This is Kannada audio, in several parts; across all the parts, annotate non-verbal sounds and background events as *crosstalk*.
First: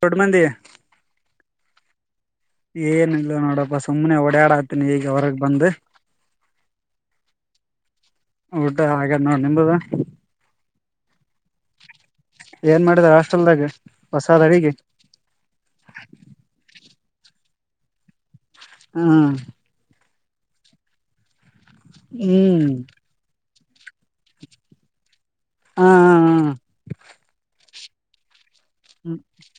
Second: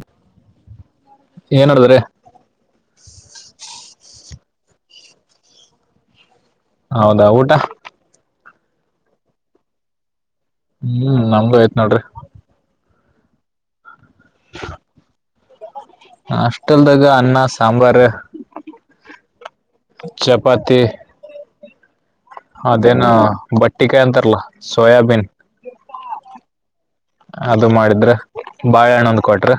ಚೊಡ್ ಮಂದ ಏನ್ಡಿದ್ರೆ ನೋಡಪ್ಪಾ ಸುಮ್ನೆ ಓಡಾಡ ಹತನಿ ಈಗ ಹೊರಗ್ ಬಂದು ಹೌದಾ ಊಟ ಊಟ ಹಾಗ ನೋಡ್ ನಿ್ದದ ಹ್ಮ್ ನಮ್ಗೂ ಆಯ್ತ್ ನೋಡ್ರಿ ಚಲ್ೆ ಬಷಾಧಾರೆಿಿಗೆ ಗ ಅನ್ನ ಸಾಂಬಾರ್ ಹ್ಮ ಚಪಾತಿ ಹ್ಮ್ ಹದೇನ್ ಬ ಟ್ಟಿಿಕೆ ಅಂತರಲ ಸೋಯಬೀನ್ ಹಾ ಹ ಅದು ಮಾಡಿದ್ರೆ ಬಾಳಹಣ್ಣೊಂದ್ ಕೊಟ್ರ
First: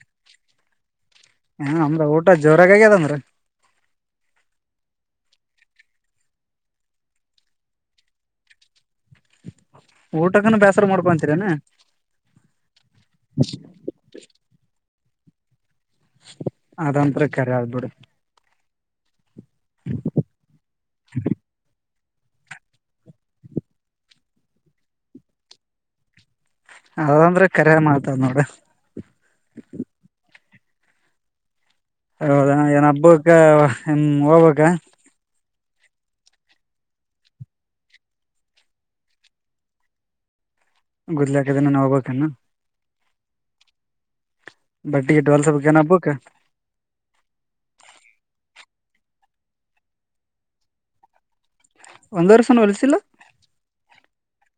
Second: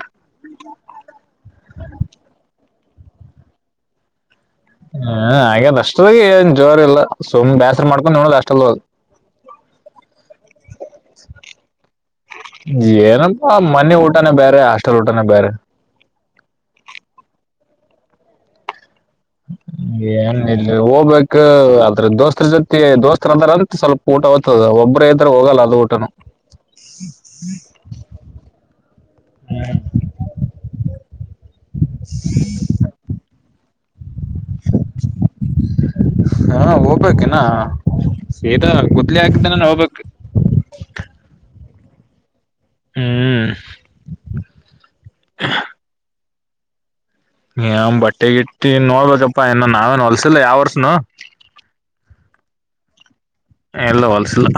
ಹ ಅಮ್ರ ಊಟ ಜೋರಾಗಾಗ್ಯದಂದ್ರ ಹ್ಮ ಹಾಗದ ಅಷ್ಟದ ಏನ್ ಜೋರ್ ಇಲ್ಲ ಸುಮ್ ಬೇಸ್ರ ಮಾಡ್ಕೊಂಡ್ ನೋಡದ್ ಅಷ್ಟಲ್ಲ ಊಟಕ್ಕನ ಬೇಸರ ಮಾಡ್ಕೊಂತೀರನೆ ಏನಪ್ಪಾ ಮನೆ ಊಟನೇ ಬೇರೆ ಅಷ್ಟ ಲೋಟಾನ ಬೇರೆ ಅದಂತರ ಕರೆ ಆ ಬಿಡಿ ಏನ್ ಇ ಹೋಗ್ಬೇಕು ದೋಸ್ತ್ರ ಜೊತೆ ದೋಸ್ತರ ಅದಾರ ಅಂತ ಸ್ವಲ್ಪ ಊಟ ಓ್ತದ ಒಬ್ಬ ಇದ್ರ ಹೋಗಲ್ಲ ಅದು ಊಟನು ಅದಂದ್ರೆ ಕರ ಮಾಡ್ತದ್ ನೋಡ ಹ್ಮ್ ಹೌದಣ್ ಏನ್ ಹಬ್ಬಕ್ಕ ಹ್ಮ ಹೋಬೆಕ ಹಾ ಹೂಬೇಕೆನ ಸಿದಾ ಗುದ್ಲಿ ಹಾಕಿದ ದಿನನ ಹೋಗ್ಬೇಕ ಗುದ್ಲಿ ಹಾಕಿ ದಿನನ ಹೋಗ್ಬೇಕನಾ ಹ್ಮ್ ಬಟ್ಟಿ ಗಿಟ್ಟಿ ಹೋಲ್ಸ ಬೇಕನ್ ಹಬ್ಬುಕ್ಕ ಯ ಬಟ್ಟೆಗಿಟ್ಟಿ ನೋಡ್ಬೇಕಪ್ಪಾ ಏನ ನಾವೇನು ಹೊಲ್ಸಿಲ್ಲ ಯಾವ್ ವರ್ಷನು ಒಂದ್ ವರ್ಷನ ಹೊಲ್ಸಿಲ್ಲ ಇಲ್ಲ ಹೊಲಸಿಲ್ಲ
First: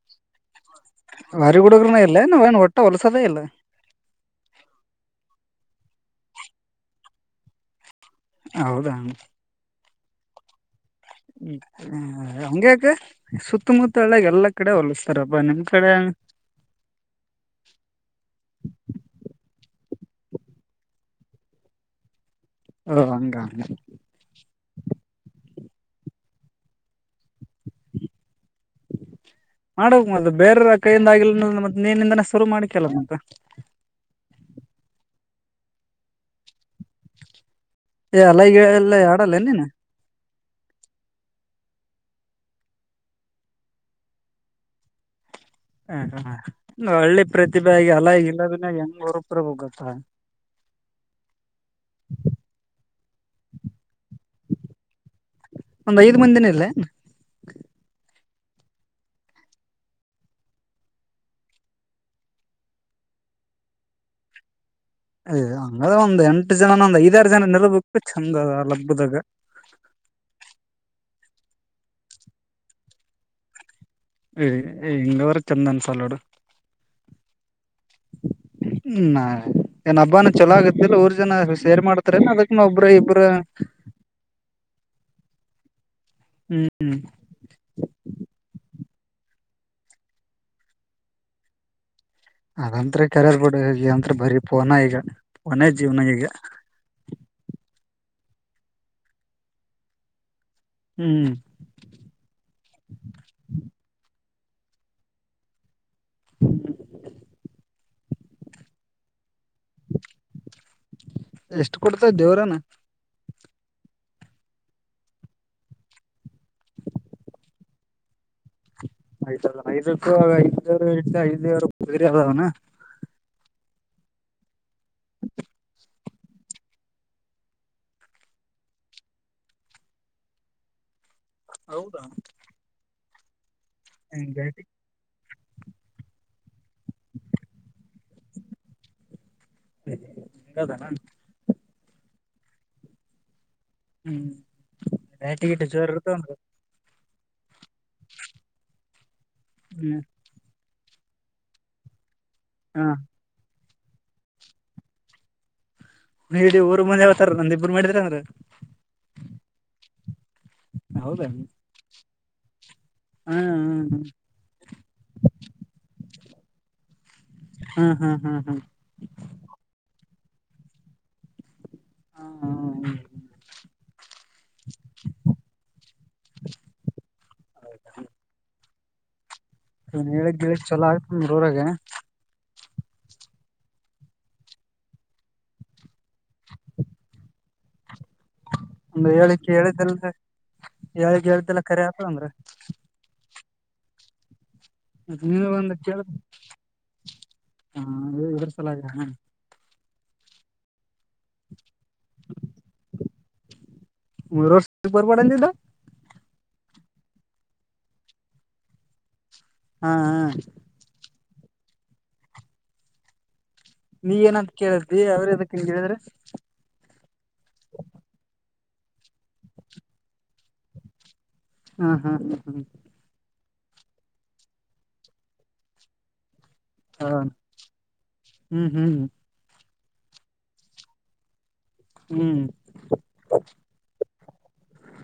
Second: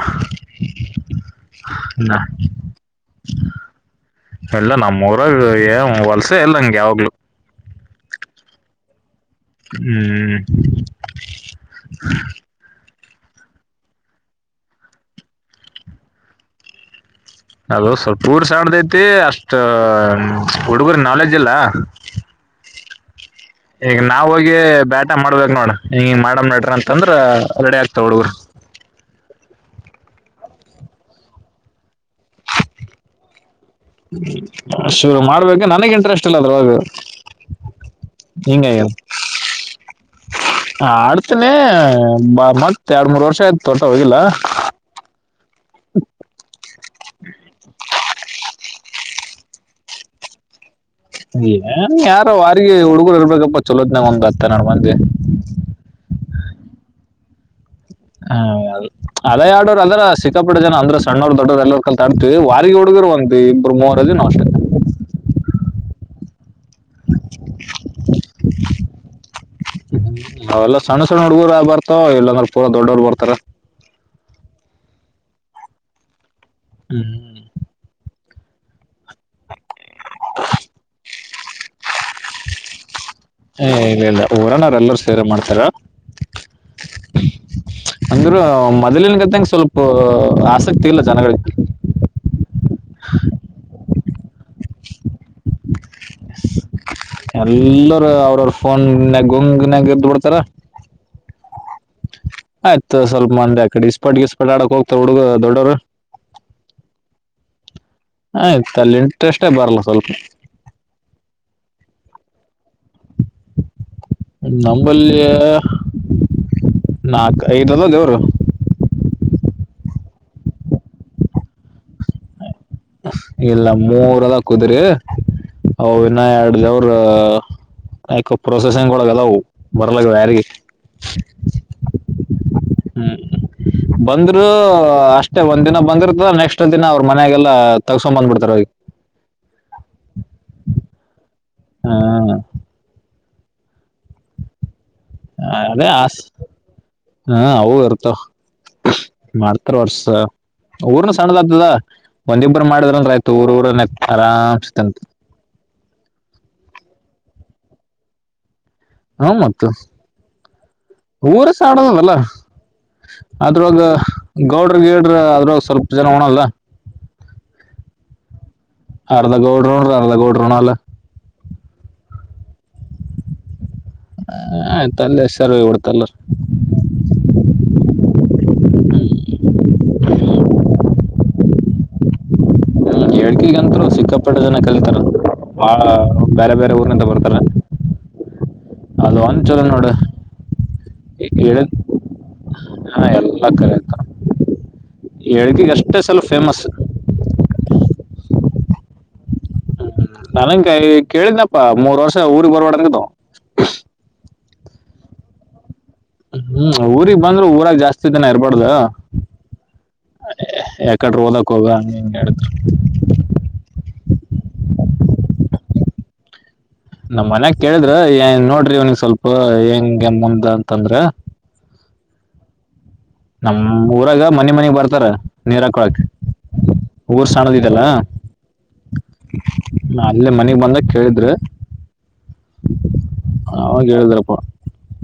ವಾರಿ ಹುಡುಗರುನ ಇಲ್ಲೇನ್ ಏನ್ ಒಟ್ಟ ಹೊಲ್ಸದೇ ಇಲ್ಲ ವಲಸೆ ಇಲ್ಲ ನಂಗೆ ಯಾವಾಗ್ಲು ಹೌದ ಹ್ಮ್ ಹಂಗ್ಯಾಕ ಸುತ್ತಮುತ್ತ ಹಳ್ಳ್ಯಗ ಎಲ್ಲಾ ಕಡೆ ಹೊಲಸ್ತರಪ್ಪಾ ನಿಮ್ ಕಡೆ ಅದು ಸ್ವಲ್ಪ ಊರು ಸಣ್ದೈತಿ ಅಷ್ಟ ಹುಡುಗರ ನಾಲೆಜ್ ಇಲ್ಲ ಓ ಹಂಗ ಈಗ ನಾವು ಹೋಗಿ ಗೆ ಬ್ಯಾಟ ಮಾಡ್ಬೇಕ್ ನೋಡ ಹಿಂಗಿಂಗ ಮಾಡ ನಡ್ರಿ ಅಂತಂದ್ರ ರೆಡಿ ಆಗ್ತಾವ ಹುಡುಗ್ರ ಮಡ್ಬೇಕ ಮತ್ತ ಬೇರರ ಕೈಯಿಂದ ಆಗಿಲ್ಲ ಮತ್ತ ನೀನಿಂದನ ಶುರು ಮಾಡಕ್ಯಲ್ಲ ಮತ್ ಶುರು ಮಾಡ್ಬೇಕ ನನಗ್ ಇಂಟ್ರೆಸ್ಟ್ ಇಲ್ಲ ಅದ್ರ ಒಳಗ್ ಎ ಅಲೈಗ ಎಲ್ಲ ಆಡಲ್ಲೆನ ಆಡ್ತನೆ ಬ ಮತ್ತ್ ಎರಡ್ ಮೂರ್ ವರ್ಷ ಆಯ್ತು ಒಟ್ಟ ಹೋಗಿಲ್ಲ ಹ ಹ್ಮ್ಮ್ ಒಂದ ಒಳ್ಳೆ ಪ್ರತಿಭೆ ಆಗಿ ಅಲ್ಲ ಇಲ್ಲದನ್ನಾಗ *unintelligible* ಗುರುಪ್ರಭುಗತ *unintelligible* ಏನ್ ಯಾರ ವಾರಿಗಿ ಹುಡುಗರು ಇರ್ಬೇಕಪ್ಪ. ಚೊಲೋತನಗ ಇರ್ಬೆಕ್ ಒಂದ್ ಹತ್ತ ಹನ್ನೇಡ್ ಮಂದಿ. ಒಂದ್ ಐದ್ ಮಂದಿನ ಇಲ್ಲ ಹ್ಮ ಅ ಅದೇ ಆಡೋರು ಅದ್ರ ಸಿಕ್ಕಾಪಟ್ಟ ಜನ ಅಂದ್ರ ಸಣ್ಣವ್ರ ದೊಡ್ಡೋರು ಎಲ್ಲರ್ ಕಲ್ತಿ ಆಡ್ತಿದ್ವಿ, ವಾರಗಿ ಹುಡ್ಗರು ಒಂದ್ ಇಬ್ರು ಮೂವರು ಅದಿವ ನಾವ್ ಅಷ್ಟೆ, - ಹ್ ಹಂಗಅದ್ರ ಒಂದ ಎ *unintelligible* ಎಂಟ ಜನನೊಂದ ಐದಾರು ಜನ ನ ಇರ ಬೆಕ್ ಚೆಂದ ಅದ. ಹುಡ್ಗುರು ಆ ಬರ್ತ ಇಲ್ಲಾ ಅಂದರ ನಮ್ಮ್ಕಿನ್ನ ಪೂರ ದೊಡ್ಡೋರು ಬರ್ತಾರ. ಹಿಂಗ ಅದರ ಚಂದಾ ಅನಸಾಲ ನೋಡು. ಹ್ಮ್, ಹ್ಮ, ಏನ್ ಹಬ್ಬಾನ ಚೊಲೋ ಆಗತ್ತೆ ಇಲ್ಲ ಊರ್ ಜನ ಸೇರ್ ಮಾಡ, ಅದಕನು ಒಬ್ಬರಇಬ್, - ಹೇ, ಇಲ್ಲ ಇಲ್ಲ ಊರನಾರ ಎಲ್ಲರೂ ಸೇರಿ. ಕರೆ ಮಾಡ್ತಾರಾ ಹ್ಮ್ *unintelligible* *inaudible* ಅಂದರು ಮ *unintelligible* *inaudible* ಮೋದಲ್ಲಿ ನ್ ಗತನೆಸ್ವಲ್ಪ ಆಸಕ್ತಿ ಇಲ್ಲ ಜನಗಳಿಗೆ, ಅದಂತೂ ಕರೆರ್ ಬಿಡ್ರಿ ಹ *unintelligible* ಅ ಬರೀ ಪೋನ ಈಗ ಪೋನ ಜೀವ್ನ ಈಗ, ಎಲ್ಲರ ಅವ್ರ್ರ ಫೋನ್ ಗುಂಗನ್ಯಾಗ ಇದ್ ಬಿಡ್ತಾರ, - ಹ್ಮ್ *unintelligible* *inaudible* ಆಯ್ತು ಸ್ವಲ್ಪ ಮಂದೆ ಆಕಡೆ ಇಸ್ಪಟ್ಗೆ ಗಿಸ್ಪಟ್ ಆಡಕ್ ಹೋಗತಾರ ಹುಡುಗ ದೊಡ್ಡವರು. ಹ್ಮ್ *unintelligible* *inaudible* ಆಯ್ತು ಅಲ್ಲಿ ಇಂಟ್ರೆಸ್ಟೇ ಬರಲ್ಲ ಸ್ವಲ್ಪ, ಎಷ್ಟು ಕುಡ್ತವ ದೇವ್ರಾನ, ನಂಬಲ್ಲಿ ನಾಕ ಐದ ಅದವ ದೇವರು - ಐಕ್ಕೂ ಐದ್ವರು ಇಟ್ಟ ಐದವರು ಬರಿ ಅದ ಅವನ *unintelligible* *inaudible* ಇಲ್ಲ ಮೂರ್ ಅದ ಕುದ್ರಿ, ಅ ಇನ್ನ ಎರಡದೇವರ ಅವ್ರ ಯಕ ಪ್ರೊಸೆಸಿಂಗ್ ಒಳಗದವು ಬರಲಹಾಗವಯಾರಿಗಿ. ಹೌದಾ,. ಹ್ಮ್, ಹೆಂಗ್ ಬ್ಯಾಟಿ ಬಂದರೂಅಷ್ಟ, ಮತ್ತೆ ಒಂದ್ ದಿನ ಬಂದಿರ್ತದ ನೆಕ್ಸ್ಟ್ ದಿನ ಅವ್ರ ಮನೆಗೆಲ್ಲಾ ತಗ ಸಂಬಂಧ ಬಿಡ್ತಾರ ಹೋಗಿ. ಹಂಗದಾನ ಹಾ, ಹ್ಮ್ *unintelligible* *inaudible* ನೈಟ ಗಿಟ್ಟ ಜೋರ ಇರ್ತವು - *unintelligible* ಹಾ ಹೌ, ಮಾಡ್ತಾರ ಹ್ಮ್ ವರ್ಷ ಊರ್ನ ಸಣ್ಣದಾಕ್ತದ - ಒಂದಿಬ್ರು ಹಾ ಮಾಡಿದ್ರಂಗ ಆ್ತ ಊ ಊರ - ಆರಾಮಸ ತಂತಿ ನೀಡಿ ಊರ್ ಮುಂದೆ ಹಾವತಾರ ನಂದ ಇಬ್ರು ಮಾಡಿದ್ರ ಅಂದ್ರ ಹ್ಮ ಮತ್ತ ಹೌದಾ ಊರ ಸನಾದದಲ್ಲ ಹಾ ಅದ್ರೊಗ ಗೌಡ್ರ ಗೇಡ್ರ ಅದ್ರಾಗ ಸ್ವಲ್ಪ ಜನ ಉಣಲ್ಲ ಹಾ ಹಾ ಹಾ ಹಾ ಅರಧಗೋಡ್ ರೊಡ ಅರದಗೋಡ್ ಪ್ರೊಣಲ್ ಹಾ ಹ ಆಯ್ತ ಅಲ್ಲ ಸರ್ ಕೊಡ್ತಲ್ಲ ಹ ಹ ಹೇಳಗ್ಳ ಚಲೋ ಆ ಹ ರೂರಾಗ ಳ್ಕಗಂತರು ಸಿಕ್ಕಾಪಟ್ಟ ಜನ ಕಲಿತಾರ ಆ ಬೇರೆ ಬೇರೆ ಊರ್ನಂತ ಬರ್ತಾರ ಒಂದ್ರ ಅದು ಒಂದ್ ಹೇಳಕ್ಕೆ ಚಲೋ ನೋಡು ಹೇಳ್ದಲ್ ಹೇಳಳ್ಗೆ ಹೇಳ್ದೆಲ್ಲ ಕರೆ ಆತ ಅಂದ್ರೆ ಅಂಗ ಲೆಕ್ಕ ಎಲ್ದೇ ಒಂದ್ ಅಷ್ಟೇ ಸಲ ಫೇಮಸ್. ಹಾ ಇದ್ರ ಸಲಾಗಿಯೆ. ನನನ್ ಕಾಯ್ ಕೇಳಿದ್ನಪ್ಪಾ. ಮೂರ್ವರ್ಷ ಊರಿಗ್ ಬಾರಬ್ಯಾಡ್ ಅಂದಿದ್ದು. ಮೂರ್ ವರ್ಷ್ ಬರ್ಬ್ಯಾಡ್ ಅಂದಿದ್ದು. ಹೂ ಊರಿಗ್ ಬಂದ್ರು ಊರಾಗ್ ಜಾಸ್ತಿ ದಿನ ಇರ್ಬಾರ್ದು. ಹಾ ಹಾ ಎಕರ್ಡ್ ಹೊದ ಕೊಗ ನಿನ್ ಎಡಕ್ಕ್ ನೀ ಏನಂತ ಕೇಳಿದಿ, ಅವ್ರ್ ಎದಕ್ಕ್ ಇಂಗ್ ಹೇಳಿದ್ರು. ನಮ್ ಮನ್ಯಾಗ ಕೇಳಿದ್ರೆ, ಏ ನೋಡ್ರಿ ಅವ್ನಗೆ ಸ್ವಲ್ಪ ಹೆಂಗೆ ಮುಂದ್ ಅಂತಂದ್ರೆ. ಹಾ ಹಾ ಹ ಹಾ ನಮ್ ಊರಾಗ ಮನೆ ಮನಗ್ ಬರ್ತಾರೆ ನೀರ್ ಹಾಕ್ಕೋಳ್ಳೋಕೆ. ಹಾ, ವೂ ವೂ. ಅಲ್ಲೇ ಮನೆಗ್ ಬಂದಕ್ ಕೇಳಿದ್ರು. ಹ್ಮ್ ಅವಾಗ ಹೇಳುದ್ರಪ್ಪ,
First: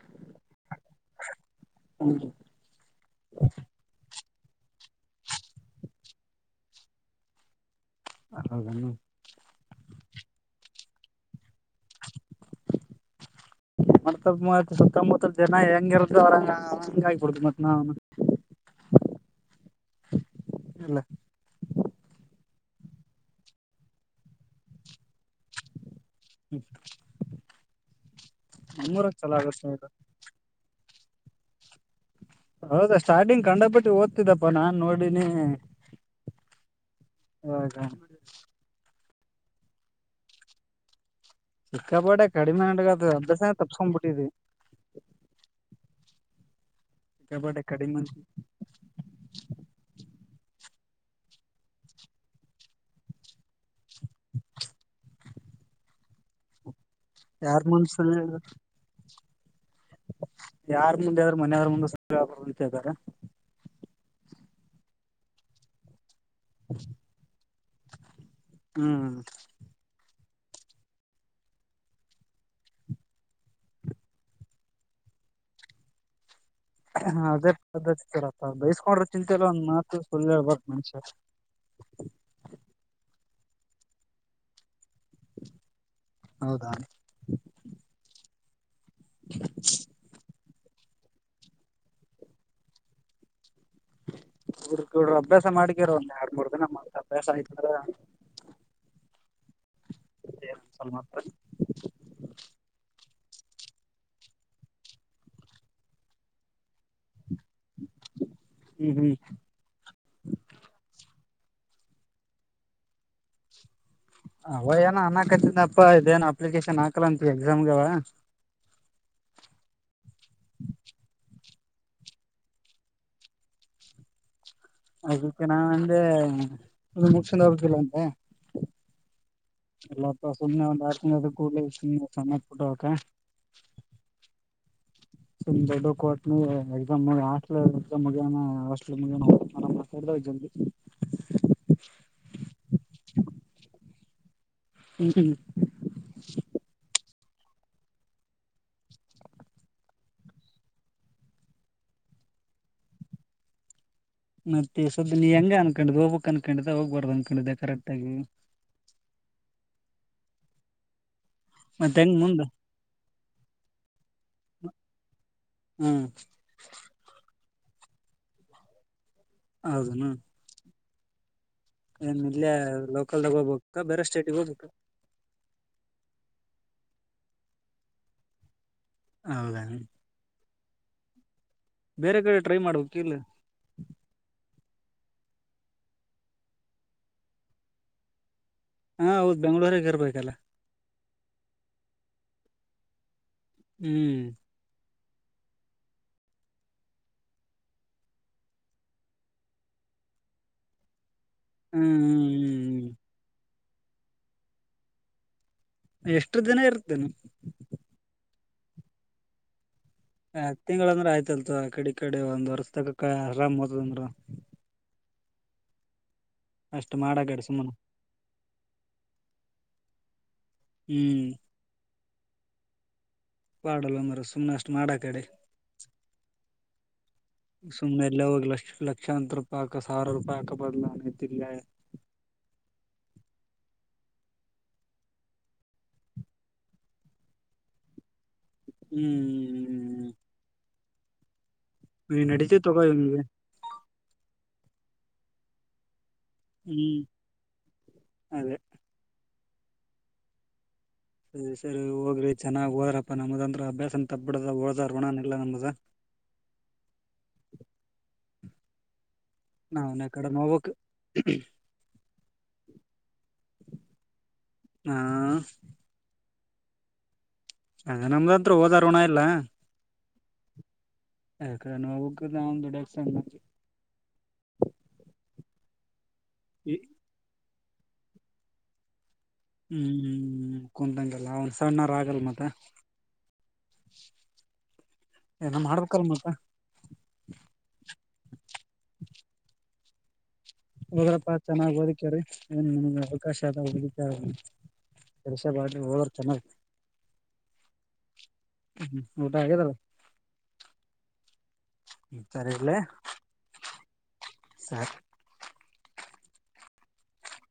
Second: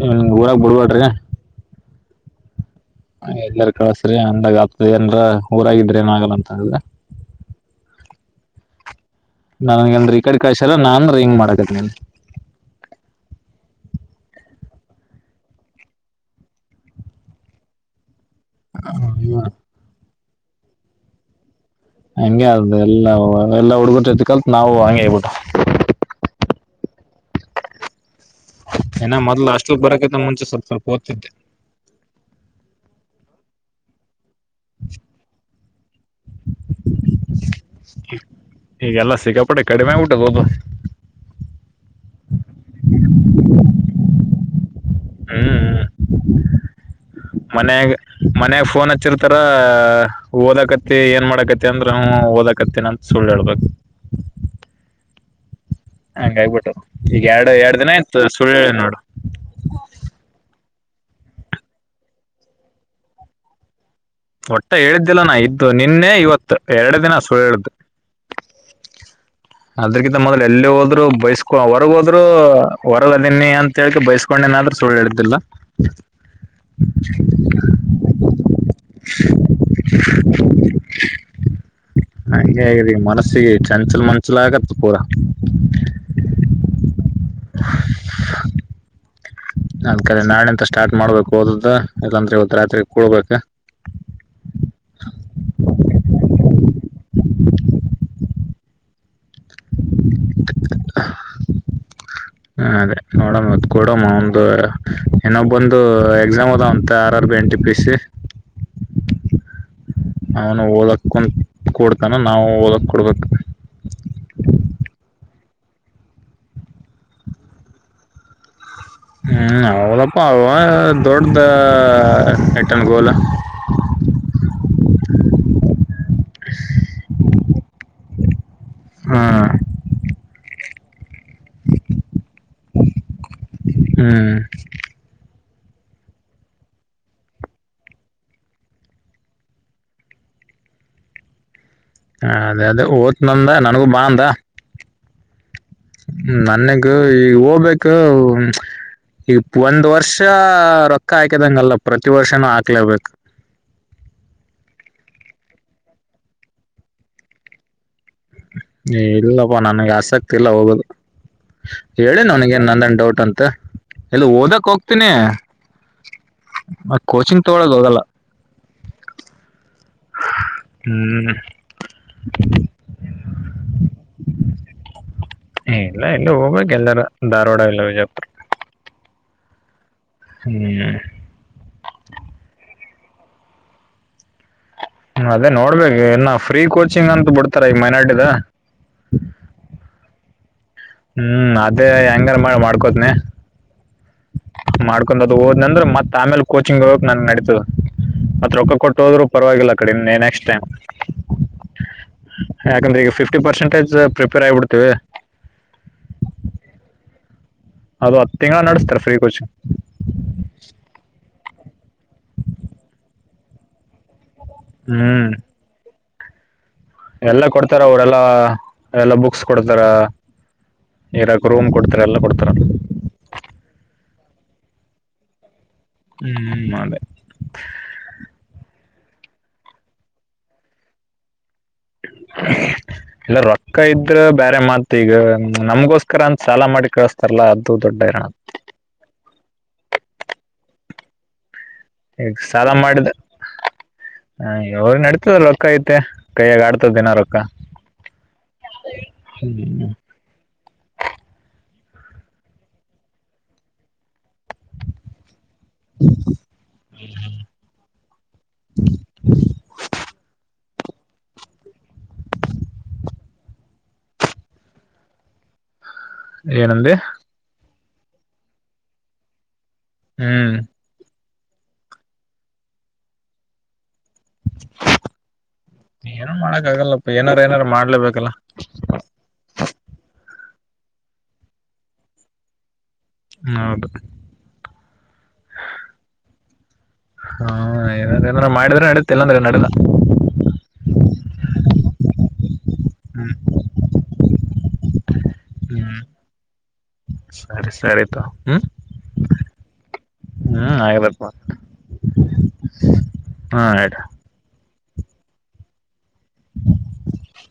ಇ ಊರಕ್ ಬಿಡ್ಬೇಡ್ರಿ. ಹೂ ಎಲ್ಲಾರ ಕಳಸ್ರಿ ಅಂತ್ ನಾವ್ ಯಪ್ತಿ ಅಂದ್ರೆ ಊರಾಗಿದ್ರೆ ಏನು ಆಗಲ್ಲ ಅಂತ ಅಂದೆ. ಹೌದೆನು ನನ್ಗೆಂರೀ ಈ ಕಡೆ ಕಸಲ್ಲ ನಾನ್ ರಿಂಗ್ ಮಾಡಕತೀನ್. ಮಸ್ತಾಗ್ ಮೂವತ್ತ್ ಸುತ್ತಮುತ್ತ ಜನ ಹೆಂಗ ಇರತ್ ಅವರಂಗ ಅವಂಗ ಅಂಗ್ ಆಗ್ಬಾರ್ದು ಮತ್ತ್. ಹಾ ಹಿವಾ. ಇಲ್ಲ ಹಂಗೆ ಅದು ಎಲ್ಲಾ, ಎಲ್ಲಾ ಹುಡುಗ್ರು ಜೊತ್ ಕಲ್ತ್ ನಾವು ಹಂಗೆ ಹೇಳ್ಬಿಟ್ಟೊ. ಹೂ ಏನ ಮೊದ್ಲು ಅಷ್ಟುಲ್ ಬರಕೈತ ಮುಂಚೆ ಸ್ವಲ್ಪ ಸ್ವಲ್ಪ. ಓದ್ತಿದ್ದೆ ಹೌದಾ ಸ್ಟಾರ್ಟಿಂಗ್ ಕಖಂಡಪಟ್ಟು ಓದ್. ಗತಿದಪ್ಪ ನಾನ್ ನೋಡಿನಿ, ಇವಾಗ. ಈಗೆಲ್ಲ ಸಿಕ್ಕಾಪಟ್ಟೆ ಕಡಿಮೆ ಹೊದು. ಕಪಡೆಕ್ ಕಡಿಮೆ ನಟುಗತು ದಿಶ ತಪ್ಸ್ಕೊಂದ್ಬಿಟ್ಟಿದ್ದೆ. ವೂ, ವೂ ಸಿಕ್ಕಾಪಟ್ಟೆ ಮನ್ಯಾಗ, ಕಡಿಮೆ ಮನ್ಯಾಗ ಫೋನ್ ಹಚ್ಚಿರ್ತಾರ ಓದಕತ್ತ್. ಮತ್ತೆ ಏನ್ ಮಾಡಾಕತ್ತಿ ಅಂದ್ರೆ, ಓದಕತ್ತೇನೆ ಅಂತ ಸುಳ್ಳ್ ಹೇಳ್ಬೇಕು. ಅಂಗಾಗ್ಬಿಟ್ಟು ಈಗ ಎರಡು, ಯಾರ್ ಎರಡು ಮುಂದ್ ದಿನ ಸುಳ್ಳ ಇತ್ ಸುಳ್ಳ್ ಹೇಳಿ ನೋಡೊಣ. ಯಾರ್ ಮುಂದೆ ಆದ್ರೂ ಮನೆಯವ್ರ ಮುಂದೆ ಸುಳ್ಳ್ ಹೇಳಕ್ ಹೋಗ್ಬಾರ್ದು ಇದ್ದಾಗ. ಒಟ್ಟ ಹೇಳಿದ್ದಿಲ್ಲನಾ ಇದ್ದು ನಿನ್ನೆ ಇವತ್ತು. ಎರಡು ದಿನ ಸು್ದು ಹ್ಮ್ ಅದ್ರಗಿಂತ ಮೊದಲು ಎಲ್ಲಿ ಹೋದ್ರು ಬೈಸ್ಕೊ ಹೊರಗ ಹೋದ್ರು ಹೊರಗದೀನಿ ಅಂತೇಳ್ಕ ಬೈಸ್ಕೊಂಡನಾದ್ರೂ ಸುಳ್ಳು ಹೇಳ್ದಿಲ್ಲ ಹ ಅದ ಅದ ಹಕೊಂಡ್ರ ಚಿಂತೆ ಎಲ್ಲ ಒಂದ್ ಮಾತ ಸಲ್ ಹೇಳ್ಬಾರ ಮನುಷ್ಯ ಸ ಚಂಚಲ್ ಮಂಚಲ ಆಗ ಪೂಾ ಹೌದಾ ಅದಕ್ರೆ ನಾಳೆ ಅಂತಷ್ಟು ಸ್ಟಾರ್ಟ್ ಮಾಡ್ಬೇಕು ಹಓದದ ಇಲ್ಲಾಂದ್ರೆ ಒದ ರಾತ್ರಿ ಕೂಡ್ಬೇಕ ರ್ಗ್ರ ಅಭ್ಯಾಸ ಮಾಡಕರ ಒ ಎರಡ್ ಮೂರ್ ದಿನ ಮತ್ತ ಅಭ್ಯಾಸ ಆಯ್ತಂದ್ರಸ ಮಾತ್ರ ಏನೊಬ್ಬಂದು ಎಕ್ಸಾಮ್ ಅದ ಅಂತ ಬರ್ಬ ಎಂಟಿ ಪ ಹ್ಮ ಹ್ಮ್ ಅವನು ಓದಕ್ಕಕಂತ ಕೊಡ್ತಾನೆ ನಾವು ಓದೋಕ್ಕೆ ಕೊಡ್ಬೇಕು ಅವ ಏನ ಅನ್ನಾಕತಿಂದ ಅಪ್ಪ ಇದೇನ ಅಪ್ಲಿಕೇಶನ್ ಹಾಕಲ ಅಂತವಿ ಎಕ್ಸಾಮ್ಗೆ ಅವ ಹ್ಮ್ ಹೌದಪ್ಪ ಹ ದೊಡ್ಡದ ಹಟ್ಟನ್ ಗೋಲ್ ಅದಕ್ಕೆ ನಾ ಅಂದೆ ಏನು ಇಲ್ಲ ಹಾ ದು ಕೂಡಷ ಸಮಮ್ಮಯಪಟ್ಟಕ ಹ್ಮ್ ಸ ದೊಡ್ಡ ಕೋಟ್ ಎ ಮು ಹಸ್ಟ ಮುಗ ಹಸ್ಟ ಮು ಮಾತ ಹ ಅದೇ ಅದೇ ಓದ ನಂದ ನನಗೂ ಬಾ ಅಂದ ಹ್ಮ್್ಮ ಈ ಹೋಗ್ಬೇಕು ಈ ಒಂದ್ ವರ್ಷ ರೊಕ್ಕ ಹಾಕದಂಗಲ್ಲ ಪ್ರತಿ ವರ್ಷನೂ ಹಾಕ್ಲರ್ಬೇಕು ಮತ್ತೆ ಸ್ದ ನೀ ಹೆಂಗ ಅನ್ಕೊಂಡಿದ್ದ್ ಹೋಗ್ಕ್ ಅನ್ಕೊಂಡಿದ್ದೆ ಹೋಗ್ಬಾರ್ದು ಅನ್ಕೊಂಡಿದ್ದೆ ಕರೆಕ್ಟ್ ಆಗಿ ಏ ಇಲ್ಲಪ್ಪ ನನ್ಗೆ ಆಸಕ್ತಿ ಇಲ್ಲ ಹೋಗೋದು ಮತ್ತೆ ಹೆಂಗ್ ಹೇಳಿನ ಮುಂದ ಅವನಿಗೆ ನಂದನ್ ಡೌಟ್ ಅಂತ ತ್ತ ಎಲ್ಲಿ ಓದಕ್ ಹೋಗ್ತೀನಿ ಹ್ಮ್ ತೋಗೋಳಕ ಹೋಗಲ್ಲ ಹೌದನ ಹ್ಮ್ ಏನ್ ಇಲ್ಲಿಯ ಲೋಕಲ್ದಾಗ ಹೋಗ್ಬೇಕ ಬೇರೆ ಸ್ಟೇಟಗ್ ಹೋಗ್ಬೇಕ ಇಲ್ಲ ಇಲ್ಲ ಹೋಗ್ಬೇಕ ಎಲ್ಲಾರ ಧಾರವಾಡ ಇಲ್ಲ ವಿಜಯಪುರ್ ಹೌದಾ ಹ್ಮ್ ಬೇರೆ ಕಡೆ ಟ್ರೈ ಮಾಡ್ಬೇಕ ಇಲ್ಲ ಅದೇ ನೋಡ್ಬೇಕೇು ಇನ್ನ ಫ್ರೀ ಕೋಚಿಂಗ್ ಅಂತ ಬಿಡ್ತಾರ ಈ ಮೈನಾರ್ಟಿದ ಹಾ ಹೌದು ಬೆಂಗಳೂರಾಗ ಇರ್ಬೇಕಲ್ಲ ಹ್ಮ್ ಅದೇ ಹೆಂಗಾರ ಮಾಡ್ಕೋತನ ಹ್ಮ್ ಮಾಡ್ಕೊಂಡ ಅದು ಹೋದ್ ಅಂದ್ರೆ ಮತ್ತ ಆಮೇಲೆ ಕೋಚಿಂಗ್ ಹೋಗಕ್ ನಂಗ ನಡೀತದೆ ಮತ್ ರೊಕ್ಕ ಕೊಟ್ಟು ಹೋದ್ರು ಪರವಾಗಿಲ್ಲ ಕಡೆ ನೆಕ್ಸ್ಟ್ ಟೈಮ್ ಹ್ಮ್ ಹ್ಮ್ ಹ್ಮ್ ಹ್ಮ್ ಯಾಕಂದ್ರೆ ಈಗ ಫಿಫ್ಟಿ ಪರ್ಸೆಂಟ್ ಪ್ರಿಪೇರ್ ಆಗಿಬಿಡ್ತೀವಿ ಎಷ್ಟು ದಿನ ಇರ್ತೇನೆ ಅದು ಹತ್ತು ತಿಂಗಳ ನಡೆಸುತ್ತಾರ ಫ್ರೀ ಕೋಚಿಂಗ್ ಹತ್ತ ತಿಂಗಳು ಅಂದ್ರ ಆಯ್ತು ತಲ ಮ ಆ ಕಡೆ ಕಡೆ ಒಂದ್ ವರ್ಷದಕ ಆರಾಮ್ ಓದುನೂ ಹ್ಮ್ ಅಷ್ಟ್ ಮಾಡಕಡೆ ಎಲ್ಲ ಸುಮ್ಮನೆ ಕೊಡ್ತಾರ ಅವರೆಲ್ಲಾ ಎಲ್ಲಾ ಬುಕ್ಸ್ ಕೊಡ್ತಾರ ಹ್ಮ್ ಇರಾಕ್ ರೂಮ್ ಕೊಡ್ತಾರ ಎಲ್ಲ ಕೊಡ್ತಾರ ಮಾಡಾಲ್ಲವ ಮರ ಸುಮ್ನೆ ಅಷ್ಟು ಮಾಡಾ ಆ ಕಡೆ ಹ್ಮ್ ಅದೇ ಶಾಂತರೂಪಾಕ ಸಾವಿ ರೂಪಾಯಕ ಬದಲನತಿಲ್ಲ ಇಲ್ಲ ರೊಕ್ಕ ಇದ್ರ ಬ್ಯಾರೆ ಮಾತ್ ಈಗ ನಮ್ಗೋಸ್ಕರ ಅಂತ ಸಾಲ ಮಾಡಿ ಕಳಸ್ತಾರಲ್ಲ ಅದು ದೊಡ್ಡ ಹೈರಾಣ ಹ್ಮ್ ಹ್ಮ್ ಹ್ಮ್ ಹ್ಮ್ ಈಗ ಸಾಲ ತಗೋ ಮಾಡಿದ ಇವ್ನಿಗೆ ಹ ಅವಗ ನಡತದಲ್ಲ ಲಕ್ಕ ಐತೆ ಕೈಯಾಗ ಆಡ್ತದ ಹ್ಮ್ ದಿನಾ ರಕ್ಕ ಅದೇ ಹ ಸರಿ ಸರಿ ಹೋಗ್ರಿ ಚೆನ್ನಾಗಿ್ೋದಪ್ಪಾ ನಮ್ಮದಂದ್ರೆ ಅಭ್ಯಾಸನ ತಪ್ಪ ಬಿಡದ ಓದು ಋಣನ್ನು ಇಲ್ಲ ನಮ್ಮದ *inaudible* ನಾವುನ ಏಕಡೆ ಹೋಗ್ಬೇಕು ಹಾ ಏನಂದ ಅದೇ ನಮ್ದತ್ರು ಹೋದಾರೋಣ ಇಲ್ಲ. ಹ್ಮ್ ಎಕಡೆ ನವುಗದಾ ಒಂದು ಸಂಗ *inaudible* ಏನ್ನು ಮಾಡಕ್ಕಗಲ್ಲಪ್ಪ ಏನಾರು ನಾರು ಮಾಡ್ಲೇಬೇಕಲ್ಲ. ಹ್ಮ್ ಕುಂತಂಗಲ್ಲ ಒಂದ ಸಾವಣ ಅವರ್ ಆಗಲ್ ಮತ್ತ ಹ ಹೌದು ಏನ ಮಾಡ್ಬೇಕಲ್ ಮತ್ತ ಹಾ ಏನ ಏ್ರ ಮಾಡಿದ್ರೆ ನಡ ತಲಂದರೆ ನನ ಹೋಗಡಪ್ಪಾ ಚೆನ್ನಾಗ್ ಓದಿಕ್ಯ್ರೀ ಏನ್ ನಮಗೆ ಹ್ಮ್ ಅವಕಾಶ ಅದ ಹಕ್ಕೆ ಕೆಲಸ ಬ್ರಿ ಹ್ಮ್ ಹೋದ್ರ ಚೆನ್ನಾಗಿ ಸರಿ ಸರಿತ ಹ್ಮ್ ಹ್ಮ ಊಟ ಆಗದಲ್ಲ ಹ್ಮ್ ಆಗದಪ್ಪ ಸರಿ ಇಲ್ಲ ಹಾ ಇಡು ಸರಿ. ಹ *unintelligible*